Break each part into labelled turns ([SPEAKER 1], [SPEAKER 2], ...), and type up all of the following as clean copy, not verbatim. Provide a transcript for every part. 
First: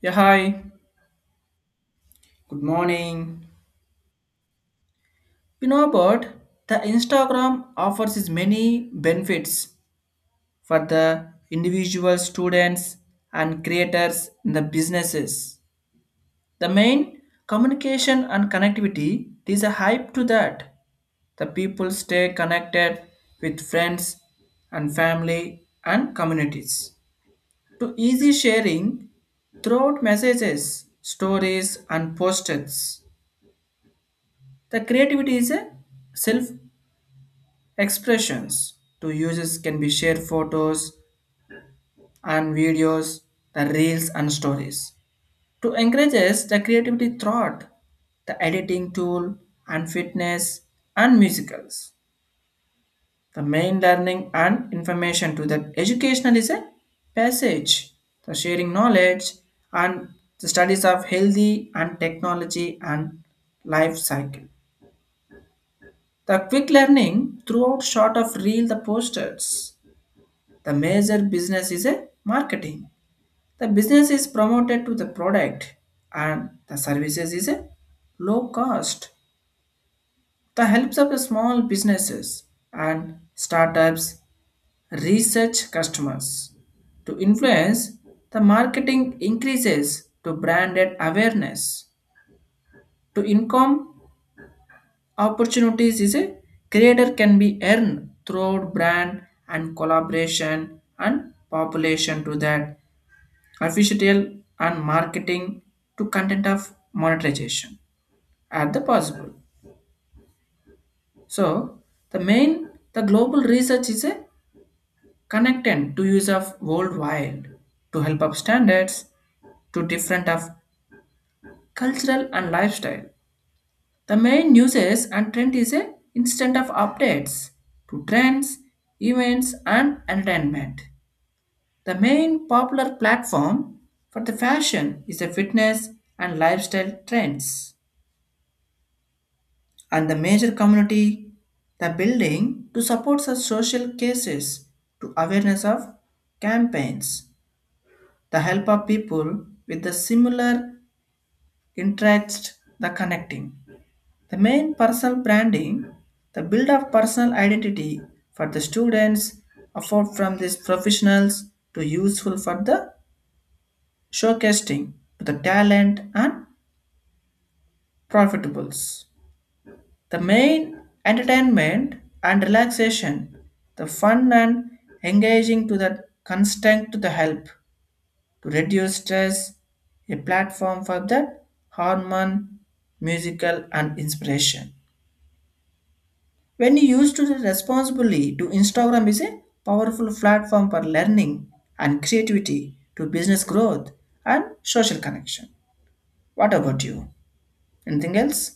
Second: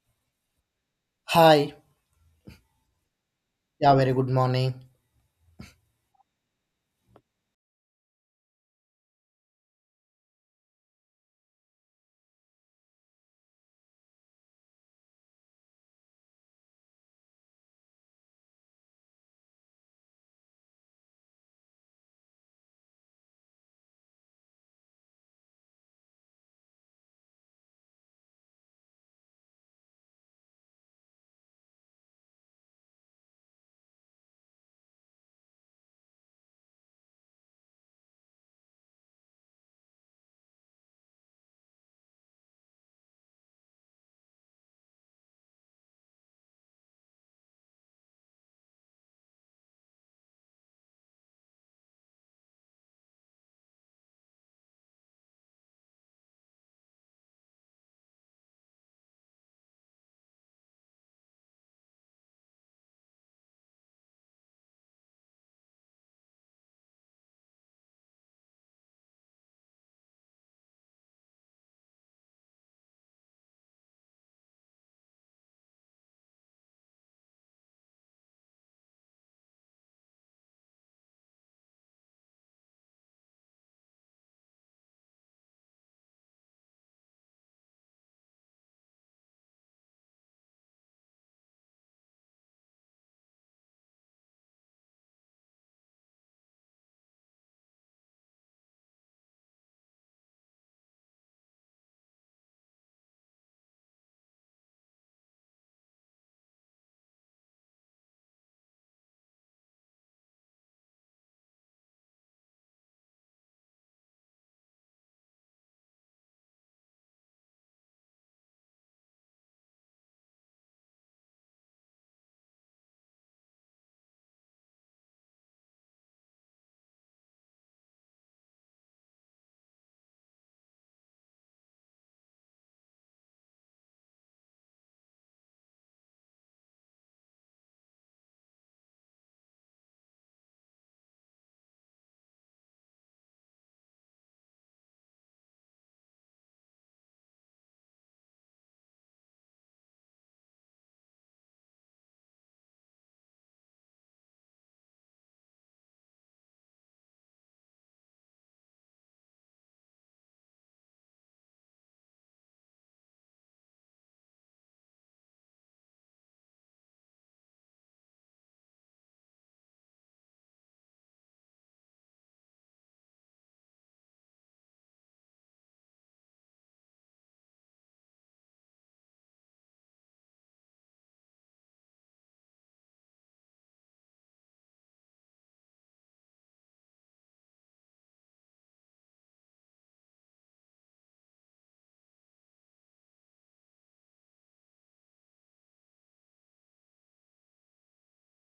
[SPEAKER 1] Yeah, hi.
[SPEAKER 2] Hi.
[SPEAKER 1] Good morning.
[SPEAKER 2] Yeah, very good morning.
[SPEAKER 1] You know about the Instagram offers is many benefits for the individual students and creators in the businesses. The main communication and connectivity, there is a hype to that. The people stay connected with friends and family and communities. To easy sharing throughout messages, stories, and posts. The creativity is a self expressions to users can be share photos and videos, the reels and stories. To encourage us, the creativity thought, the editing tool and fitness and musicals. The main learning and information to that educational is a passage, the sharing knowledge and the studies of healthy and technology and life cycle. The quick learning throughout short of reel the posters. The major business is a marketing. The business is promoted to the product and the services is a low cost. The helps of the small businesses and startups research customers to influence the marketing increases to branded awareness to income opportunities is a creator can be earned through brand and collaboration and population to that official and marketing to content of monetization at the possible. So the main the global research is a connected to use of worldwide to help up standards to different of cultural and lifestyle. The main uses and trend is a instant of updates to trends, events and entertainment. The main popular platform for the fashion is the fitness and lifestyle trends, and the major community the building to support such social cases to awareness of campaigns, the help of people with the similar interest, the connecting. The main personal branding, the build of personal identity for the students afford from these professionals to useful for the showcasing to the talent and profitables. The main entertainment and relaxation, the fun and engaging to the constant to the help to reduce stress, a platform for the harmon, musical and inspiration. When you used to the responsibly to Instagram is a powerful platform for learning and creativity to business growth and social connection. What about you? Anything else?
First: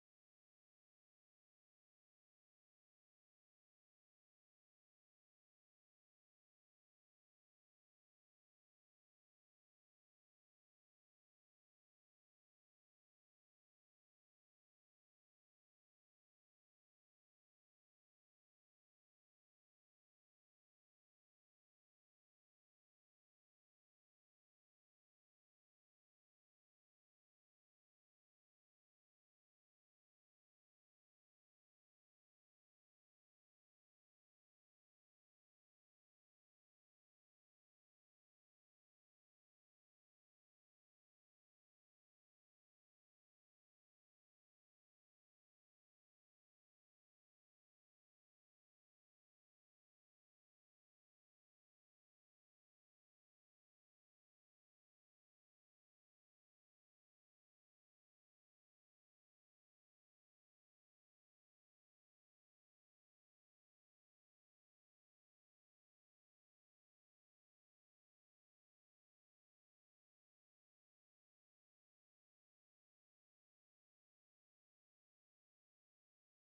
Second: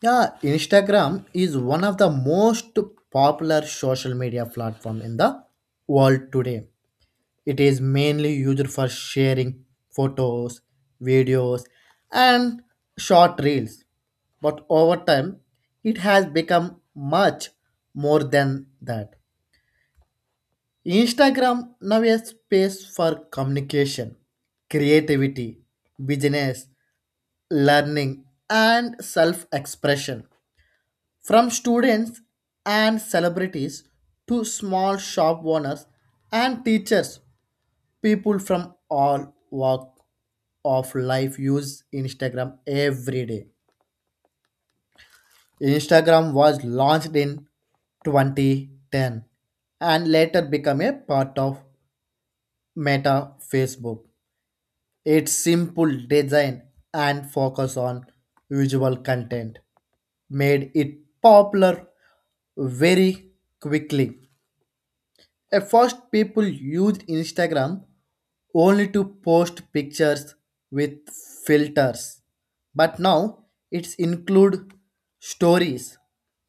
[SPEAKER 2] Yeah, Instagram is one of the most popular social media platform in the world today. It is mainly used for sharing photos, videos, and short reels. But over time, it has become much more than that. Instagram now is a space for communication, creativity, business, learning and self expression. From students and celebrities to small shop owners and teachers, people from all walk of life use Instagram every day. Instagram was launched in 2010 and later became a part of Meta Facebook. Its simple design and focus on visual content made it popular very quickly. At first, people used Instagram only to post pictures with filters, but now it's include stories,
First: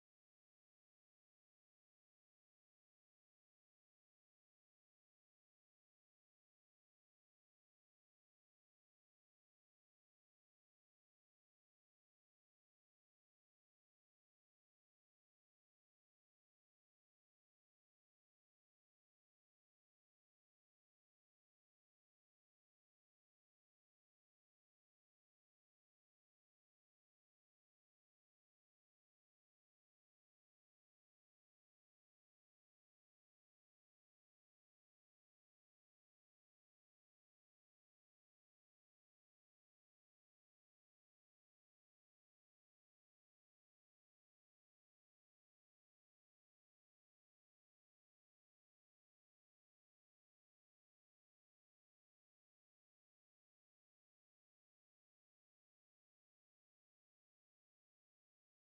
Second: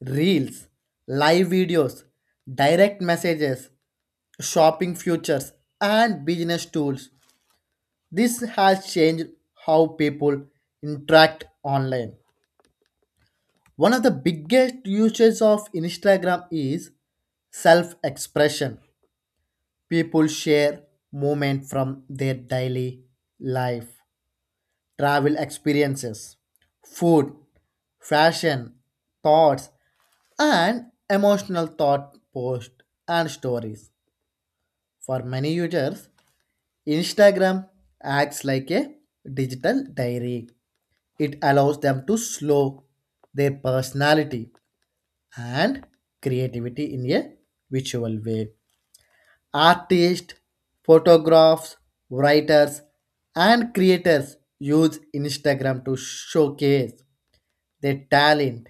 [SPEAKER 2] reels, live videos, direct messages, shopping futures, and business tools. This has changed how people interact online. One of the biggest uses of Instagram is self expression. People share moments from their daily life, travel experiences, food, fashion, thoughts, and emotional thought posts and stories. For many users, Instagram acts like a digital diary. It allows them to slow their personality and creativity in a visual way. Artists, photographers, writers, and creators use Instagram to showcase their talent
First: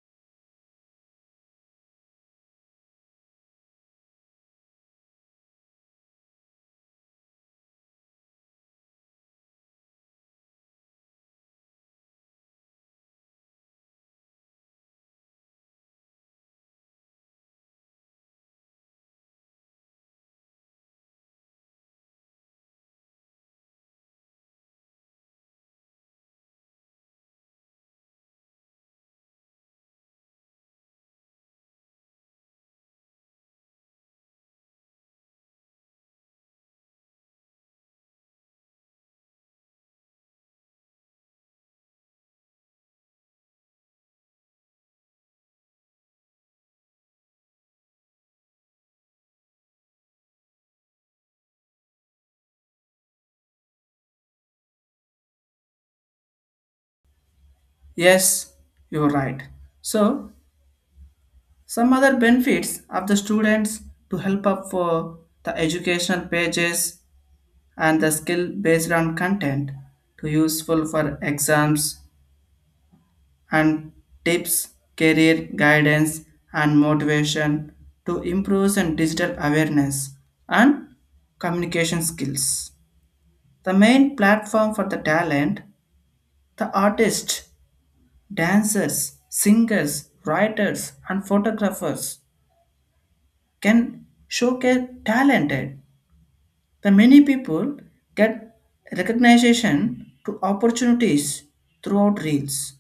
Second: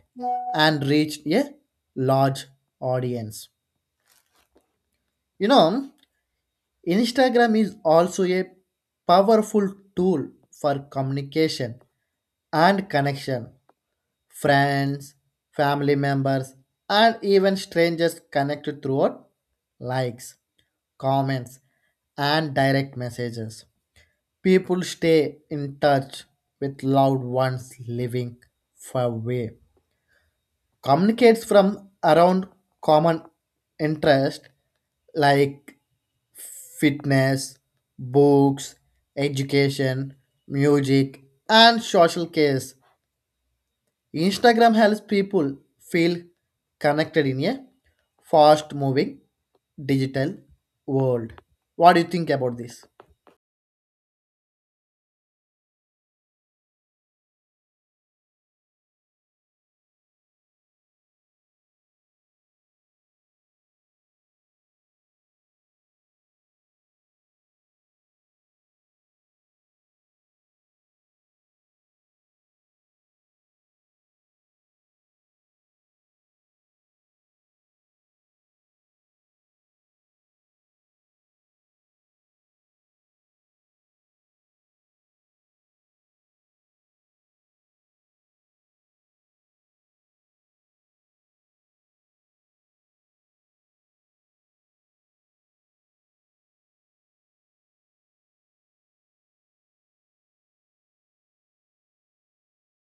[SPEAKER 2] and reach a large audience. You know, Instagram is also a powerful tool for communication and connection. Friends, family members, and even strangers connected throughout likes comments, and direct messages. People stay in touch with loved ones living far away. Communicates from around common interest like fitness, books, education, music, and social case. Instagram helps people feel connected in a fast moving digital world. What do you think about this?
[SPEAKER 1] Yes, you're right. So some other benefits of the students to help up for the educational pages and the skill based on content to useful for exams and tips, career guidance and motivation to improve and digital awareness and communication skills. The main platform for the talent, the artists, dancers, singers, writers, and photographers can showcase talented. The many people get recognition to opportunities throughout reels,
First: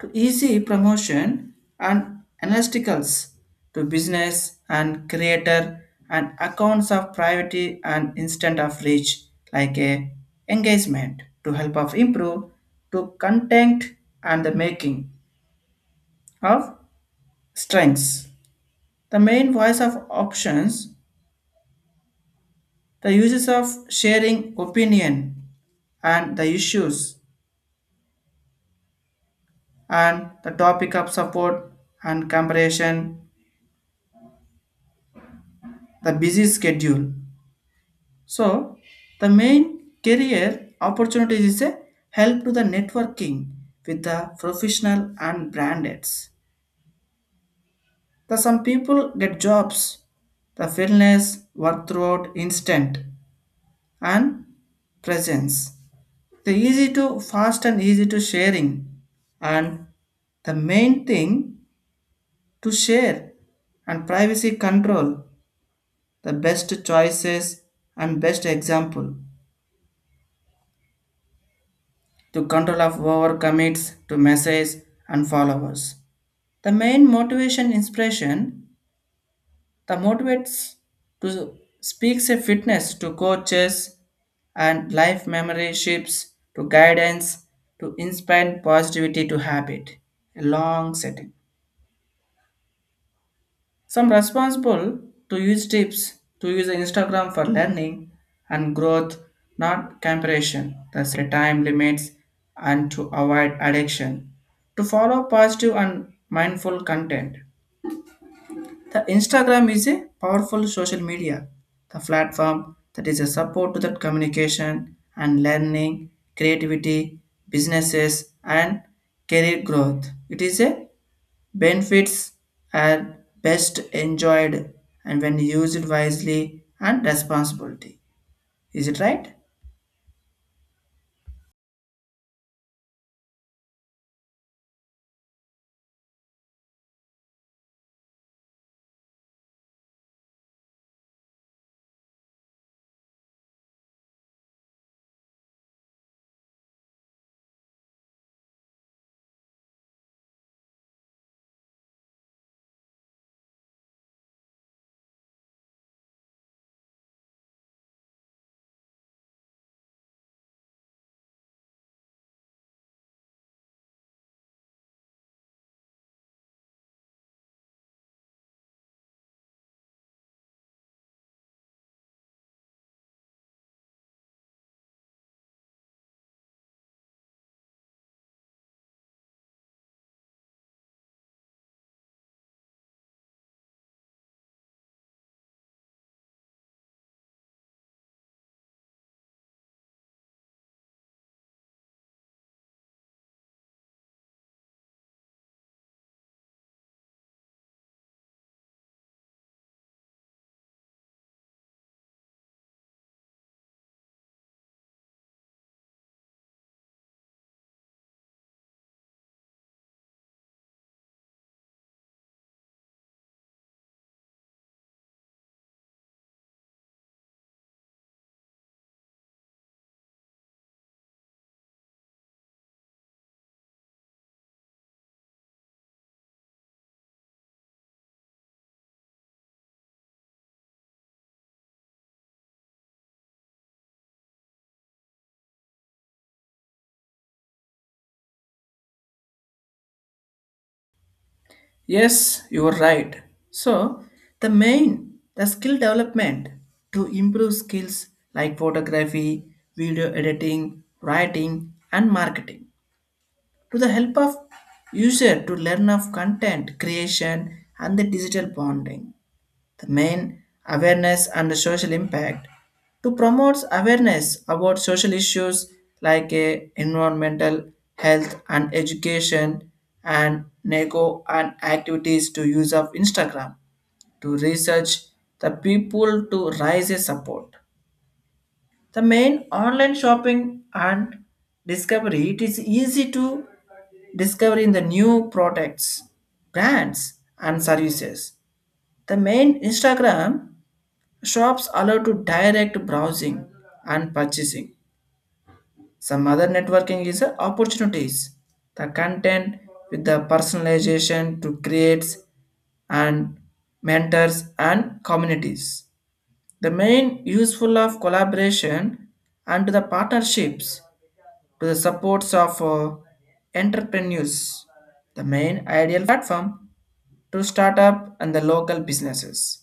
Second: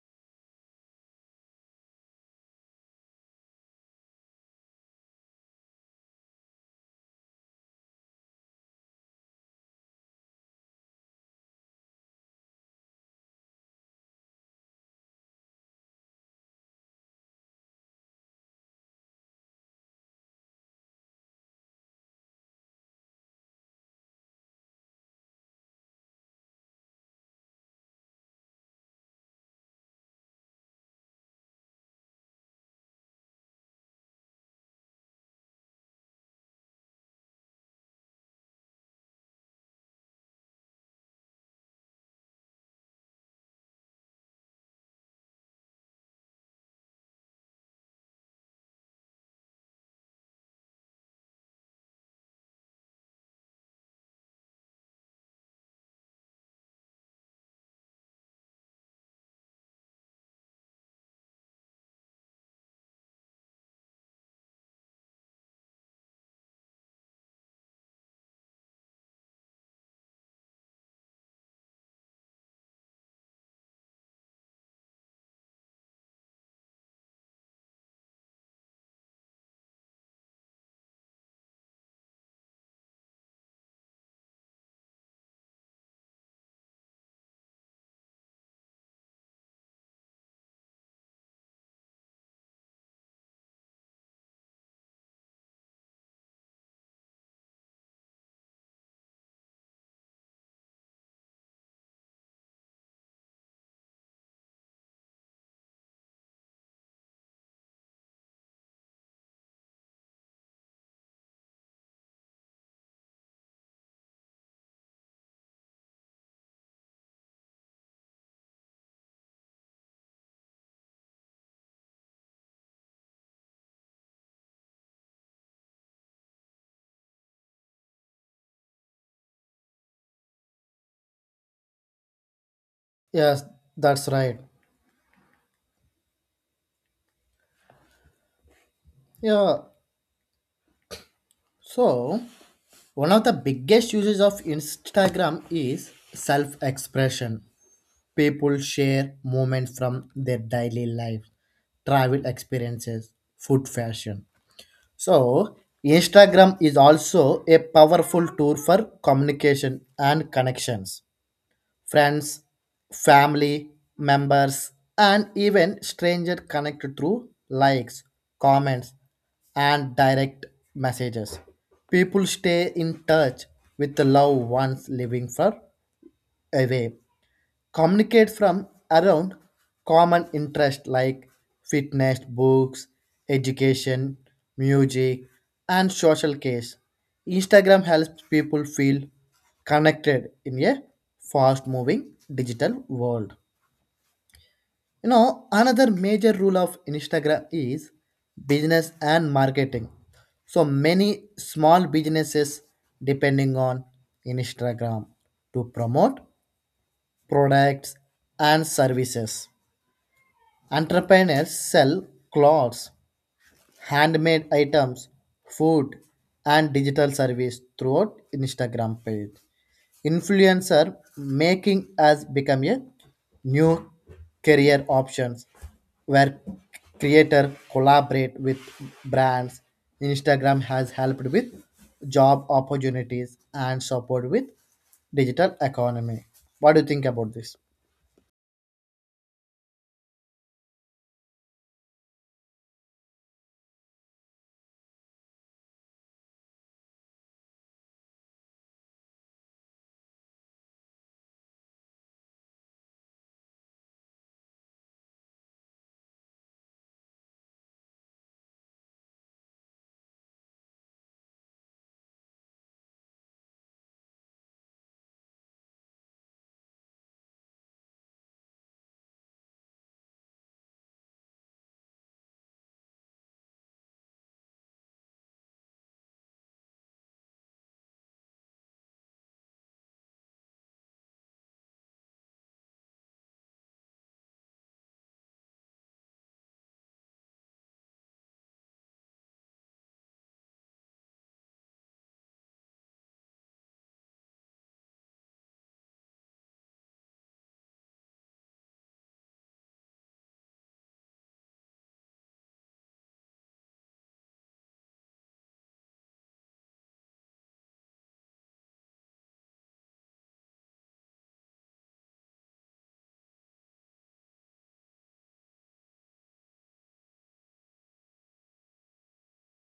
[SPEAKER 1] to easy promotion and analyticals, to business and creator and accounts of privacy and instant of reach like a engagement to help of improve to content and the making of strengths. The main voice of options, the uses of sharing opinion and the issues and the topic of support and comparison, the busy schedule. So, the main career opportunities is a help to the networking with the professional and brands. The some people get jobs, the fitness work throughout instant and presence. The easy to fast and easy to sharing, and the main thing to share and privacy control the best choices and best example to control of our commits to messages and followers. The main motivation inspiration the motivates to speaks a fitness to coaches and life memoryships to guidance to inspire positivity to habit a long setting. Some responsible to use tips to use Instagram for learning and growth, not comparison. The set time limits and to avoid addiction. To follow positive and mindful content. The Instagram is a powerful social media, the platform that is a support to that communication and learning, creativity, businesses and career growth. It is a benefits are best enjoyed and when used wisely and responsibility. Is it right?
[SPEAKER 2] Yes, that's right. Yeah. So, one of the biggest uses of Instagram is self-expression. People share moments from their daily life, travel experiences, food fashion. So, Instagram is also a powerful tool for communication and connections. Friends, family members, and even strangers connected through likes, comments, and direct messages. People stay in touch with the loved ones living far away communicate from around common interest like fitness, books, education, music, and social case. Instagram helps people feel connected in a fast moving digital world. You know, another major rule of Instagram is business and marketing. So many small businesses depending on Instagram to promote products and services. Entrepreneurs sell clothes, handmade items, food, and digital service throughout Instagram page. Influencer making has become a new career options where creator collaborate with brands. Instagram has helped with job opportunities and support with digital economy. What do you think about this?
[SPEAKER 1] Yes, you are right. So, the main, the skill development to improve skills like photography, video editing, writing, and marketing to the help of user to learn of content creation and the digital bonding. The main awareness and social impact to promote awareness about social issues like environmental health and education and nego and activities to use of Instagram to research the people to raise a support. The main online shopping and discovery, it is easy to discover in the new products, brands and services. The main Instagram shops allow to direct browsing and purchasing. Some other networking is a opportunities. The content with the personalization to creates and mentors and communities. The main useful of collaboration and to the partnerships to the supports of entrepreneurs. The main ideal platform to start up and the local businesses.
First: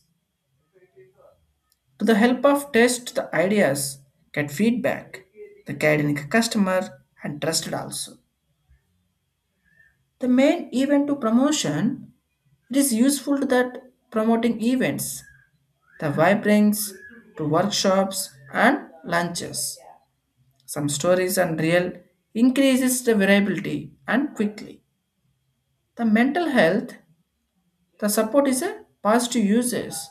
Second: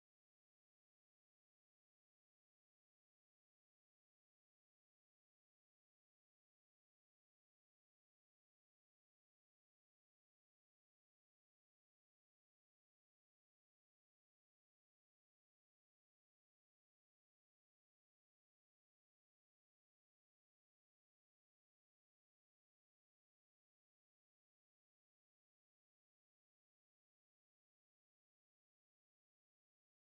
[SPEAKER 1] To the help of test the ideas, get feedback, the guiding customer and trusted also. The main event to promotion, it is useful that promoting events, the vibrings to workshops and lunches. Some stories and real increases the variability and quickly. The mental health, the support is a positive uses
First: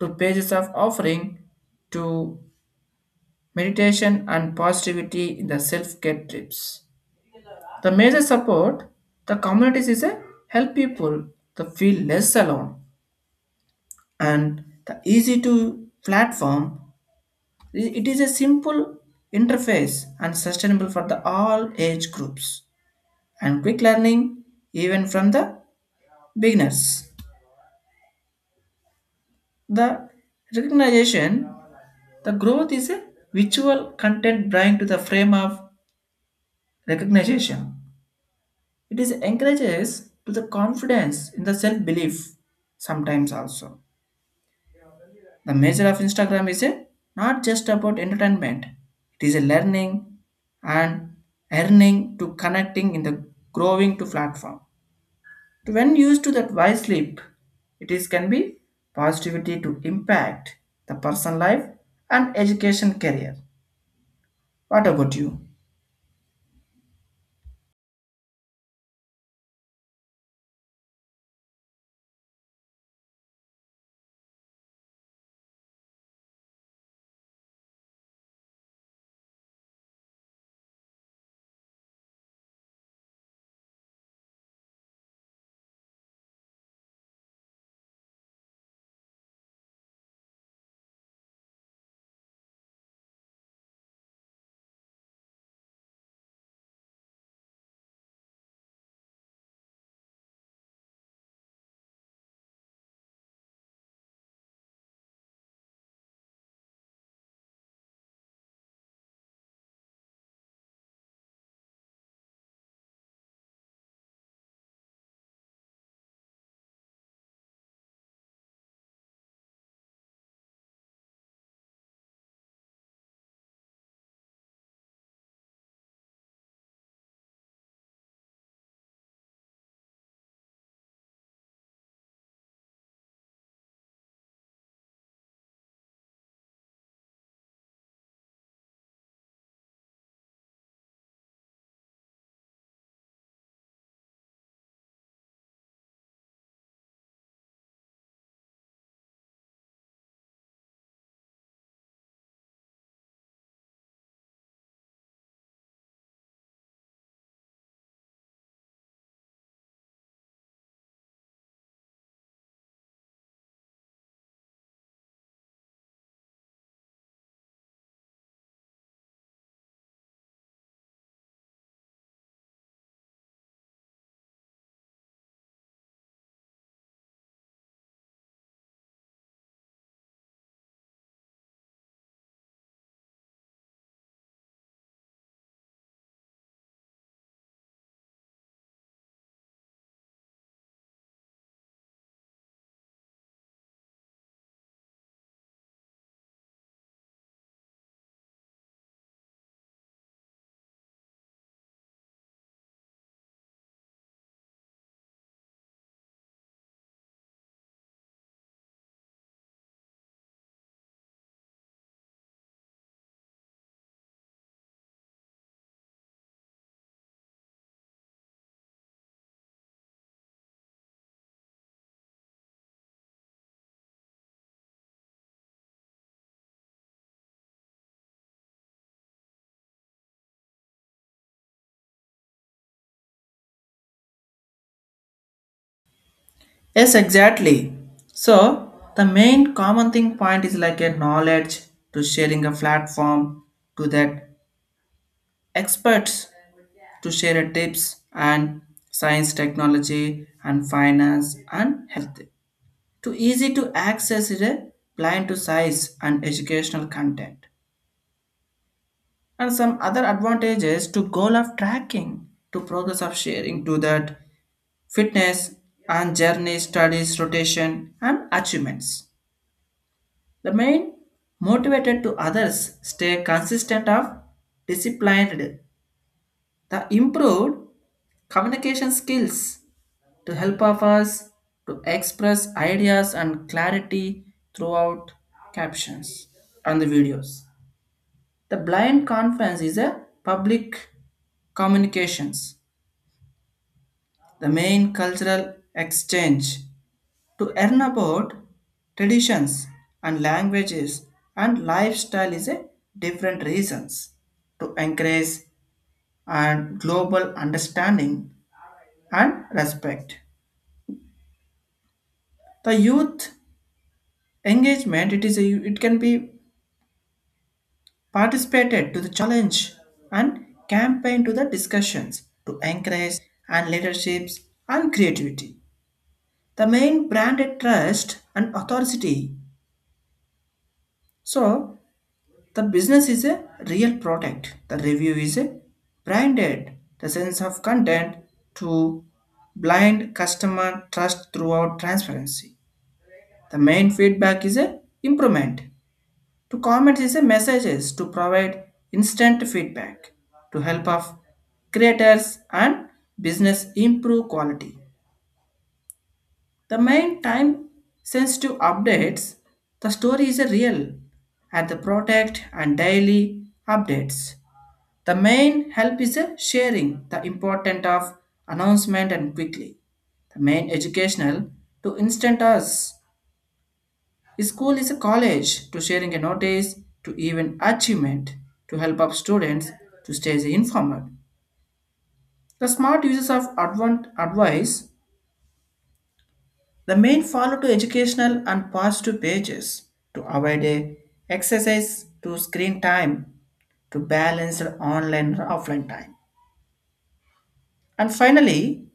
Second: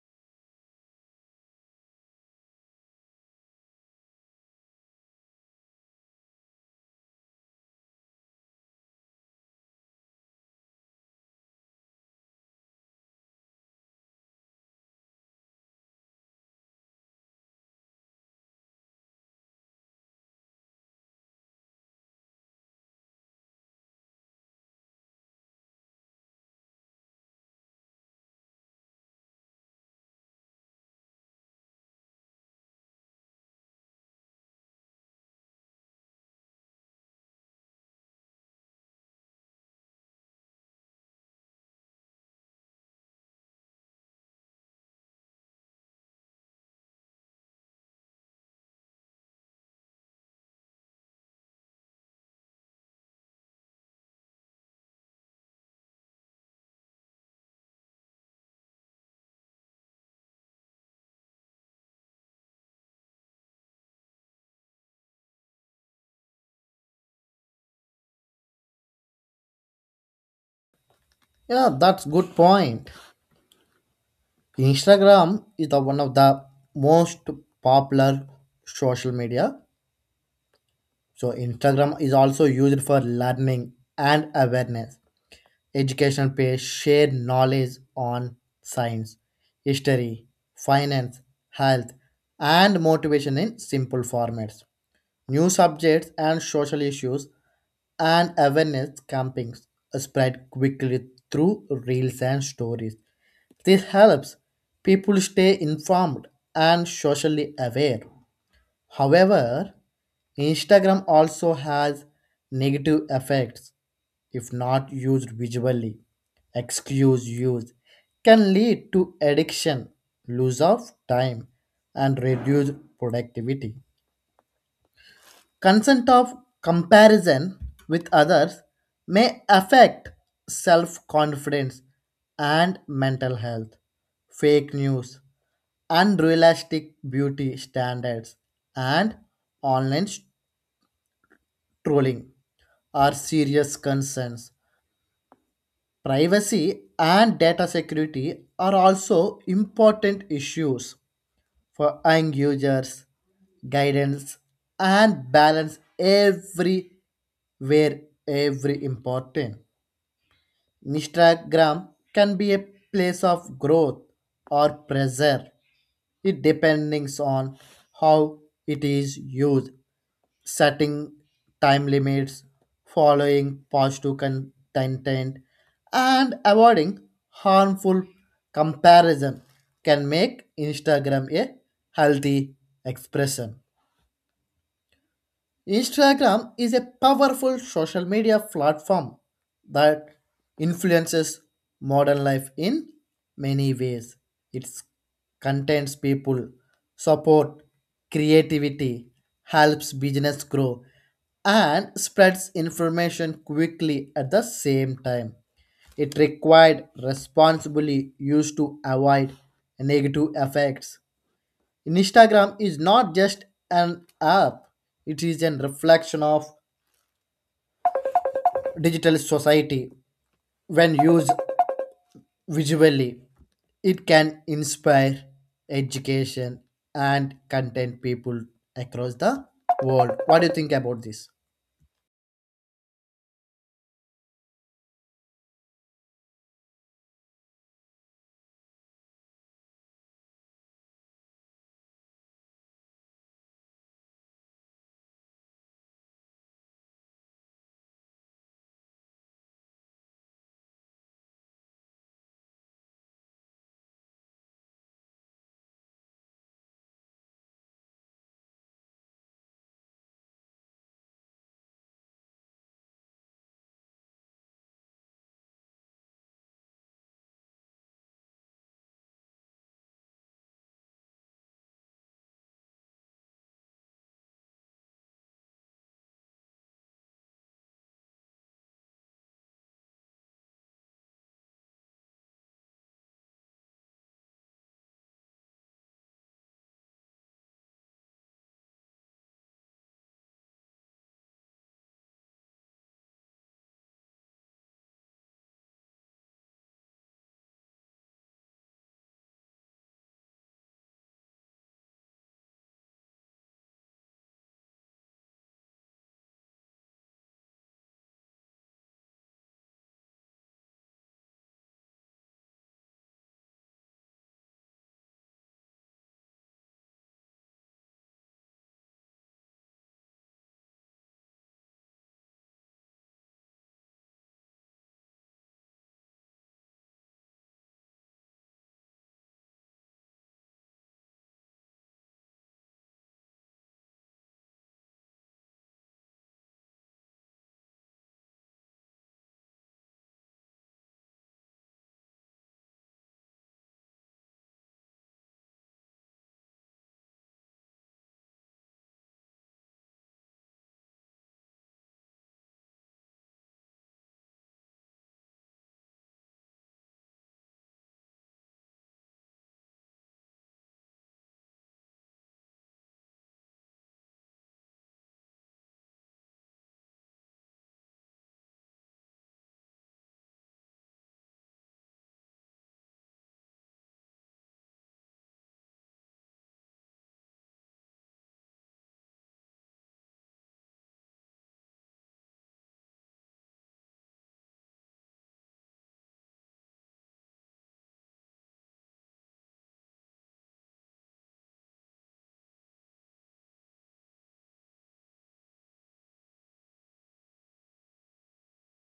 [SPEAKER 1] to pages of offering to meditation and positivity in the self care trips. The major support the communities is a help people to feel less alone and the easy to platform. It is a simple interface and sustainable for the all age groups and quick learning even from the beginners. The recognition the growth is a visual content bring to the frame of recognition. It is encourages to the confidence in the self-belief sometimes also. The measure of Instagram not just about entertainment. It is a learning and earning to connecting in the growing to platform. To when used to that wisely, it is can be positivity to impact the personal life and education career. What about you?
[SPEAKER 2] Yeah, that's good point. Instagram is the one of the most popular social media. So Instagram is also used for learning and awareness. Education page share knowledge on science, history, finance, health, and motivation in simple formats. New subjects and social issues and awareness campaigns spread quickly through reels and stories. This helps people stay informed and socially aware. However, Instagram also has negative effects if not used visually. Excuse use can lead to addiction, lose of time, and reduced productivity. Consent of comparison with others may affect self confidence and mental health. Fake news unrealistic beauty standards, and online trolling are serious concerns. Privacy and data security are also important issues for young users. Guidance and balance every where every important. Instagram can be a place of growth or pressure. It depends on how it is used setting time limits, following positive content, and avoiding harmful comparison can make Instagram a healthy expression. Instagram is a powerful social media platform that influences modern life in many ways. It contains people, support, creativity, helps business grow, and spreads information quickly at the same time. It required responsibly used to avoid negative effects. Instagram is not just an app, it is a reflection of digital society. When used visually, it can inspire education and content people across the world. What do you think about this?
[SPEAKER 1] Yes, exactly. So the main common thing point is like a knowledge to sharing a platform to that experts to share a tips and science technology and finance and health to easy to access is a blind to size and educational content, and some other advantages to goal of tracking to progress of sharing to that fitness and journey studies rotation and achievements. Remain motivated to others, stay consistent of disciplined. The improved communication skills to help of us to express ideas and clarity throughout captions and the videos. The blind conference is a public communications, the main cultural exchange to learn about traditions and languages and lifestyle is a different reasons to encourage and global understanding and respect. The youth engagement it can be participated to the challenge and campaign to the discussions to encourage and leaderships and creativity. The main branded trust and authority, so the business is a real product. The review is a branded. The sense of content to blind customer trust throughout transparency. The main feedback is a improvement. To comment is a messages to provide instant feedback to help of creators and business improve quality. The main time sensitive updates. The story is a real at the product and daily updates. The main help is sharing the important of announcement and quickly. The main educational to instant us. School is a college to sharing a notice to even achievement to help up students to stay informed. The smart uses of advent advice. The main follow to educational and positive pages to avoid a exercise to screen time to balance the online and offline time. And finally,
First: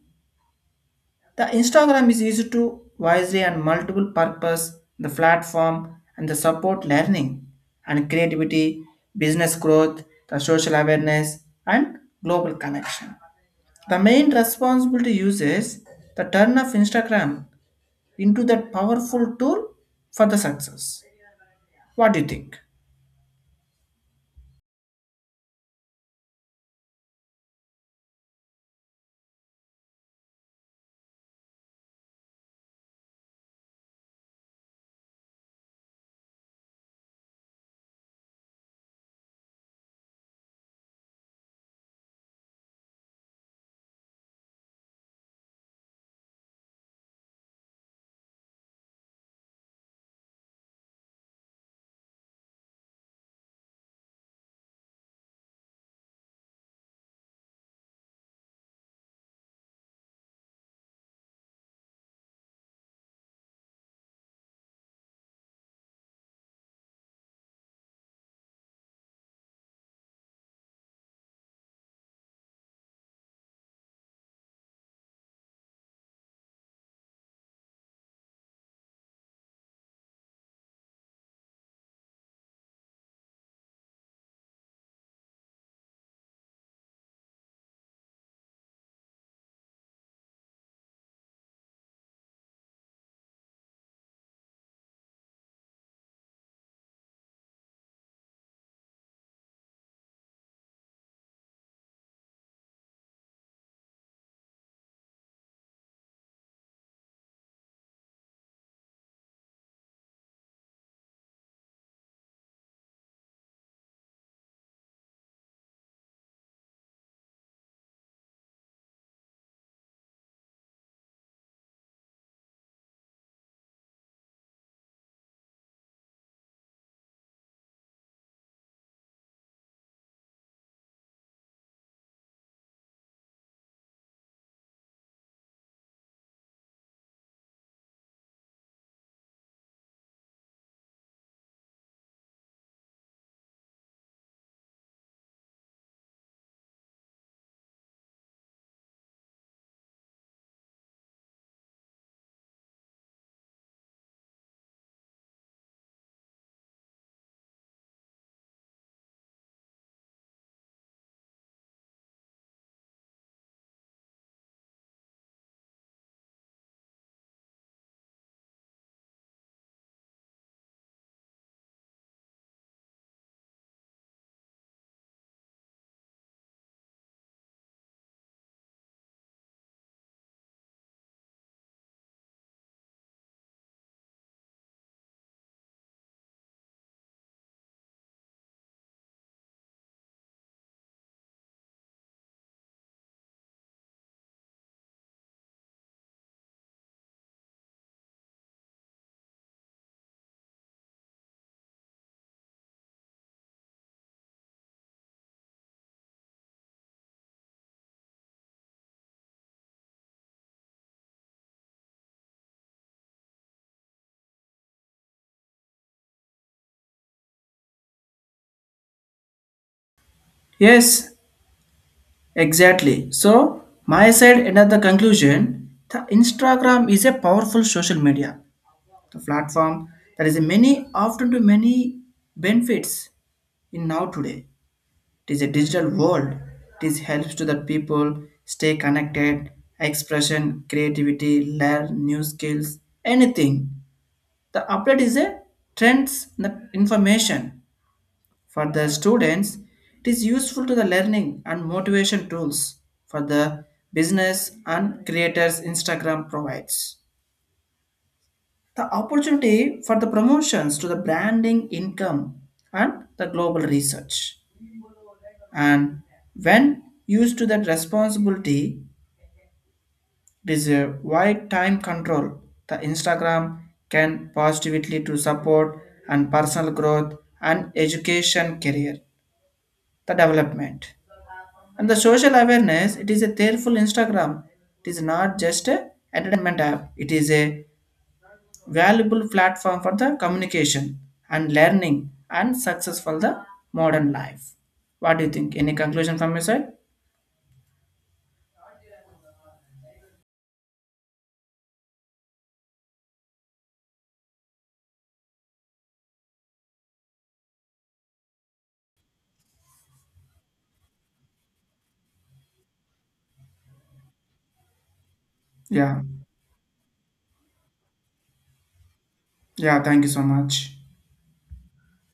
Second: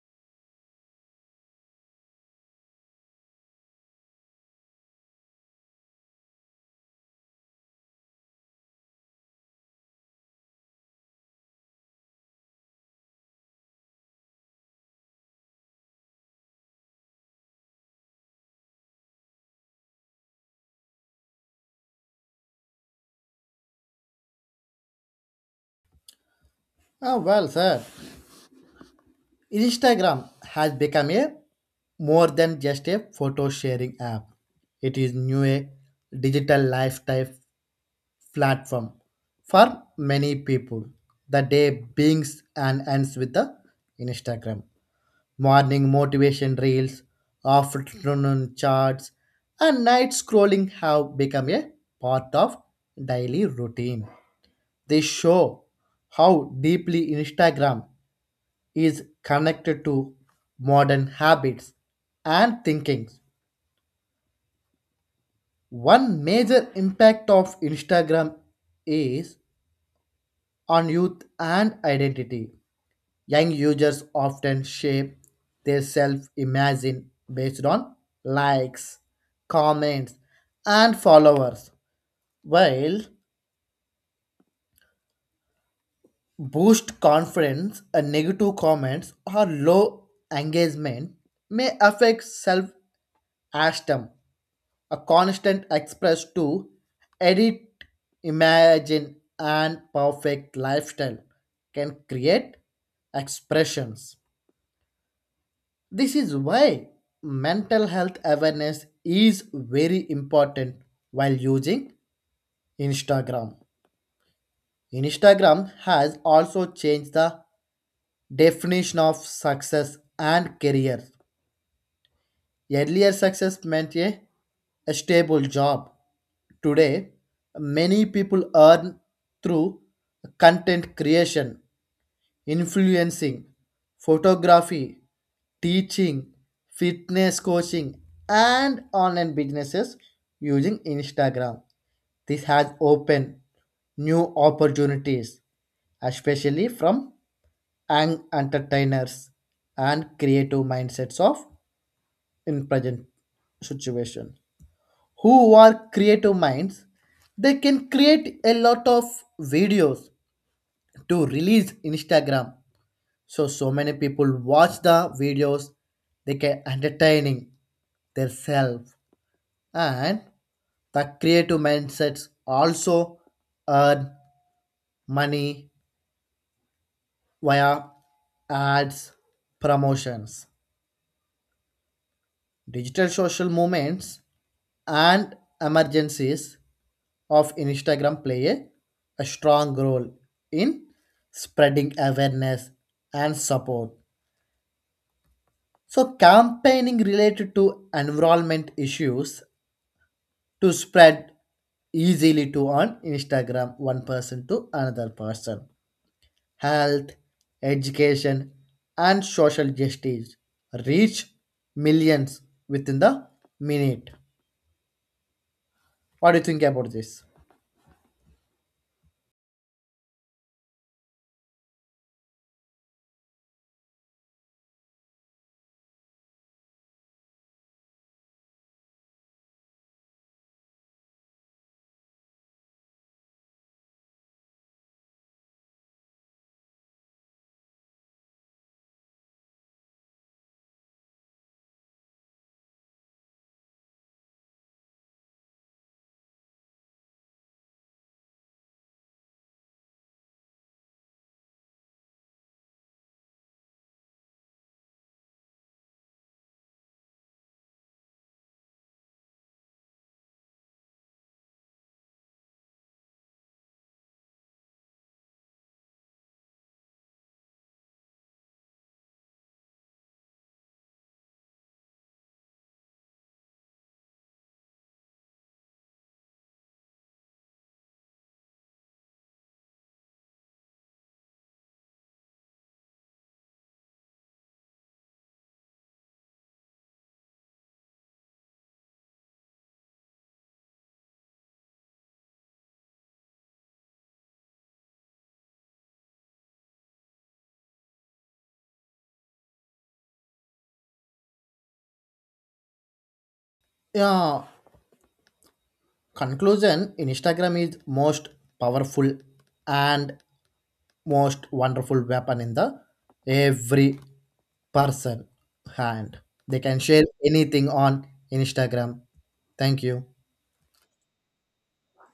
[SPEAKER 1] the Instagram is used to wisely and multiple purpose, the platform and the support learning and creativity, business growth, the social awareness and global connection. The main responsibility uses the turn of Instagram into that powerful tool for the success. What do you think?
[SPEAKER 2] Ah, well, sir, Instagram has become a more than just a photo sharing app. It is new a digital lifestyle platform for many people. The day begins and ends with the Instagram. Morning motivation reels, afternoon charts, and night scrolling have become a part of daily routine. They show how deeply Instagram is connected to modern habits and thinking. One major impact of Instagram is on youth and identity. Young users often shape their self imagine based on likes, comments, and followers. While boost confidence, a negative comments or low engagement may affect self esteem. A constant express to edit, imagine, and perfect lifestyle can create expressions. This is why mental health awareness is very important while using Instagram. Instagram has also changed the definition of success and career. Earlier, success meant a stable job. Today, many people earn through content creation influencing, photography, teaching, fitness coaching, and online businesses using Instagram. This has opened new opportunities, especially from young entertainers and creative mindsets of in present situation. Who are creative minds? They can create a lot of videos to release Instagram so many people watch the videos, they can entertaining themselves and the creative mindsets also earn money via ads, promotions, digital social movements and emergencies of Instagram play a strong role in spreading awareness and support. So, campaigning related to environment issues to spread easily to on Instagram one person to another person. Health, education, and social justice reach millions within the minute. What do you think about this?
[SPEAKER 1] Yes, exactly. So, my side another conclusion, the Instagram is a powerful social media, the platform there is a many often to many benefits in now today. It is a digital world. This helps to the people stay connected, expression creativity, learn new skills anything. The update is a trends in the information. For the students, it is useful to the learning and motivation tools. For the business and creators, Instagram provides the opportunity for the promotions to the branding income and the global research. And when used to that responsibility, it is a wide time control, the Instagram can positively to support and personal growth and education career the development and the social awareness. It is a careful Instagram, it is not just a entertainment app, it is a valuable platform for the communication and learning and success for the modern life. What do you think? Any conclusion from your side?
[SPEAKER 2] Yeah, conclusion Instagram is most powerful and most wonderful weapon in the every person
[SPEAKER 1] Yeah.
[SPEAKER 2] hand. They can share anything on Instagram.
[SPEAKER 1] Yeah,
[SPEAKER 2] Thank
[SPEAKER 1] thank
[SPEAKER 2] you.
[SPEAKER 1] you so much.